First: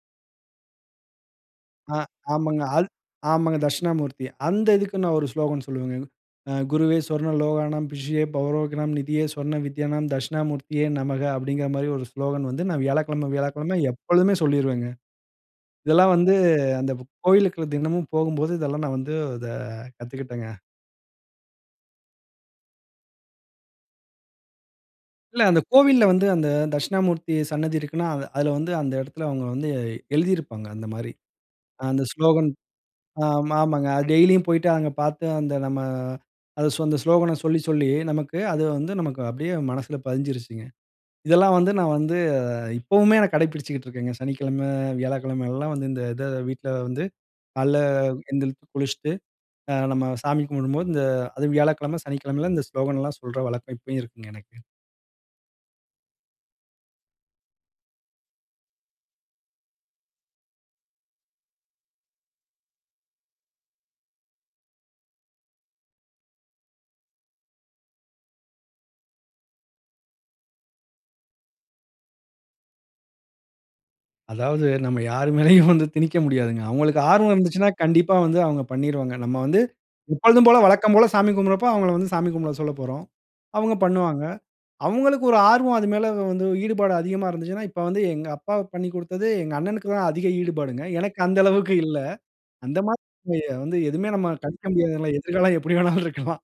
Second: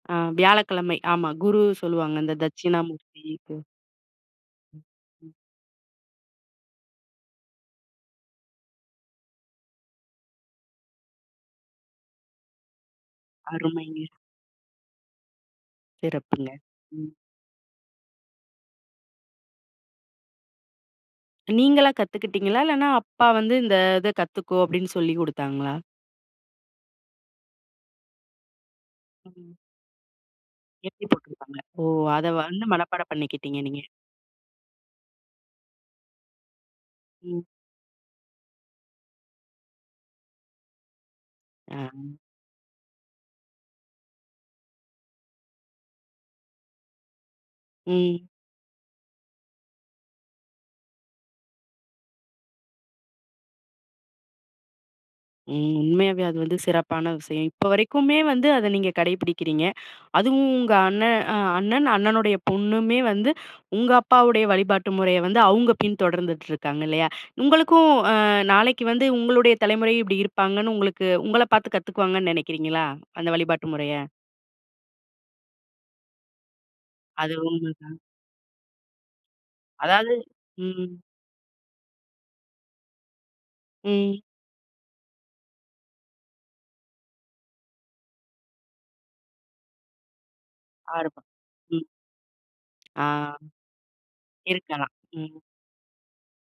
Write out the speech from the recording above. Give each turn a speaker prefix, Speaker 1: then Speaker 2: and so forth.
Speaker 1: ஆ வியாழக்கிழமை ஆமா. குரு
Speaker 2: அ.
Speaker 1: சொல்லுவாங்க இந்த
Speaker 2: ஆமாங்க. அல்
Speaker 1: தட்சிணாமூர்த்தி இது.
Speaker 2: ஆமாங்க தக்ஷிணாமூர்த்திய. அந்த இதுக்கு நான் ஒரு ஸ்லோகன் சொல்லுவேங்க. அ "குருவே சொர்ண லோகாணம். பிஷியே பௌரோகினம் நிதியே சொர்ண வித்யானம் தக்ஷிணாமூர்த்தியே நமஹ." அப்பிடிங்குற மாரி ஒரு ஸ்லோகன் வந்து, நான் வியாழக்கிழம, வியாழக்கிழம
Speaker 1: அருமைங்க.
Speaker 2: எப்பொழுதுமே சொல்லிருவேங்க. இதெல்லாம் வந்து
Speaker 1: சிறப்புங்க.
Speaker 2: அந்த இப்ப
Speaker 1: ம்.
Speaker 2: கோவிலுக்குள்ள தினமும் போகும்போது, இதெல்லாம் நான் வந்து இத கத்துக்கிட்டேங்க.
Speaker 1: நீங்களா கத்துக்கிட்டீங்களா? இல்லன்னா அப்பா வந்து "இந்த இத கத்துக்கோ!" அப்பிடின்னு சொல்லி
Speaker 2: இல்ல. அந்த
Speaker 1: குடுத்தாங்களா?
Speaker 2: கோவில்ல வந்து, அந்த தக்ஷிணாமூர்த்தி சன்னதி இருக்குன்னா, அதில வந்து அந்த இடத்தில அவுங்க
Speaker 1: ம்.
Speaker 2: வந்து எழுதியிருப்பாங்க.
Speaker 1: எழுதி
Speaker 2: அந்தமாரி.
Speaker 1: போட்ருப்பாங்க,
Speaker 2: அ
Speaker 1: ஓ!
Speaker 2: அந்த
Speaker 1: அத
Speaker 2: ஸ்லோகன்
Speaker 1: வந்து மனப்பாடம்
Speaker 2: ஆ ம
Speaker 1: பண்ணிக்கிட்டீங்க! நீங்க.
Speaker 2: ஆமங்க. அது டெய்லியும் போயிட்டு, அங்க பாத்து, அந்த நம்ம, அத சொ அந்த ஸ்லோகன
Speaker 1: ம்.
Speaker 2: சொல்லி, சொல்லி, நமக்கு அது வந்து நமக்கு அப்பிடியே மனசுல பதிஞ்சிருச்சுங்க. இதெல்லாம் வந்து நான்
Speaker 1: அ.
Speaker 2: வந்து, அ இப்பவுமே நான் கடைபிடிச்சுகிட்டு இருக்கேங்க. சனிக்கிழமை, வியாழக்கிழமை எல்லாம் வந்து, இந்த இத வீட்ல வந்து கால்ல
Speaker 1: ம்.
Speaker 2: எந்திரிச்சு குளிச்சிட்டு, அ நம்ம சாமி கும்பிடும்போது இந்த அதும் வியாழக்கிழம சனிக்கிழமையிலாம், இந்த ஸ்லோகன்ல்லாம் சொல்ற வழக்கம் இப்பயும் இருக்குங்க எனக்கு.
Speaker 1: ம். உண்மையாவே அது வந்து சிறப்பான விஷயம். இப்போ வரைக்குமே வந்து, அத நீங்க கடைப்பிடிக்கிறீங்க. அதுவும் உங்க அண்ணன் அ அண்ணன், அண்ணனுடைய பொண்ணுமே வந்து, உங்க அப்பாவுடைய வழிபாட்டு முறைய வந்து அவுங்க பின் தொடர்ந்துட்டு இருக்காங்க இல்லயா! உங்களுக்கும், அ நாளைக்கு வந்து உங்களுடைய தலைமுறை இப்பிடி இருப்பாங்கன்னு, உங்களுக்கு உங்கள பாத்து கத்துக்குவாங்கன்னு நெனைக்கிறீங்களா? அந்த வழிபாட்டு முறைய.
Speaker 2: அதாவது நம்ம யார் மேலயும் வந்து திணிக்க முடியாதுங்க அவுங்களுக்கு ஆர்வம்
Speaker 1: அது
Speaker 2: இருந்துச்சுன்னா,
Speaker 1: உண்மைதான்.
Speaker 2: கண்டிப்பா வந்து அவுங்க பண்ணிருவாங்க. நம்ம வந்து,
Speaker 1: அதாவது
Speaker 2: எப்போதும் போல,
Speaker 1: ம்.
Speaker 2: வழக்கம் போல சாமி கும்பிடுறப்ப, அவுங்கள வந்து சாமி கும்பிட சொல்லப்போறோம். அவுங்க
Speaker 1: ம்.
Speaker 2: பண்ணுவாங்க. அவுங்களுக்கு ஒரு ஆர்வம் அது மேல வந்து, ஈடுபாடு அதிகமா இருந்துச்சுன்னா, இப்ப வந்து எங்க அப்பா பண்ணிக்குடுத்தது, எங்க அண்ணனுக்கு தான் அதிக ஈடுபாடுங்க. எனக்கு
Speaker 1: ஆர்வம்.
Speaker 2: அந்த அளவுக்கு
Speaker 1: ம்.
Speaker 2: இல்ல. அந்த மாதிரி
Speaker 1: ஆ
Speaker 2: வந்து எதுவுமே நம்ம கணிக்க
Speaker 1: இருக்கலாம்.
Speaker 2: முடியாதுல!
Speaker 1: ம்.
Speaker 2: எதிர்காலம் எப்பிடி வேணாலும் இருக்கலாம்.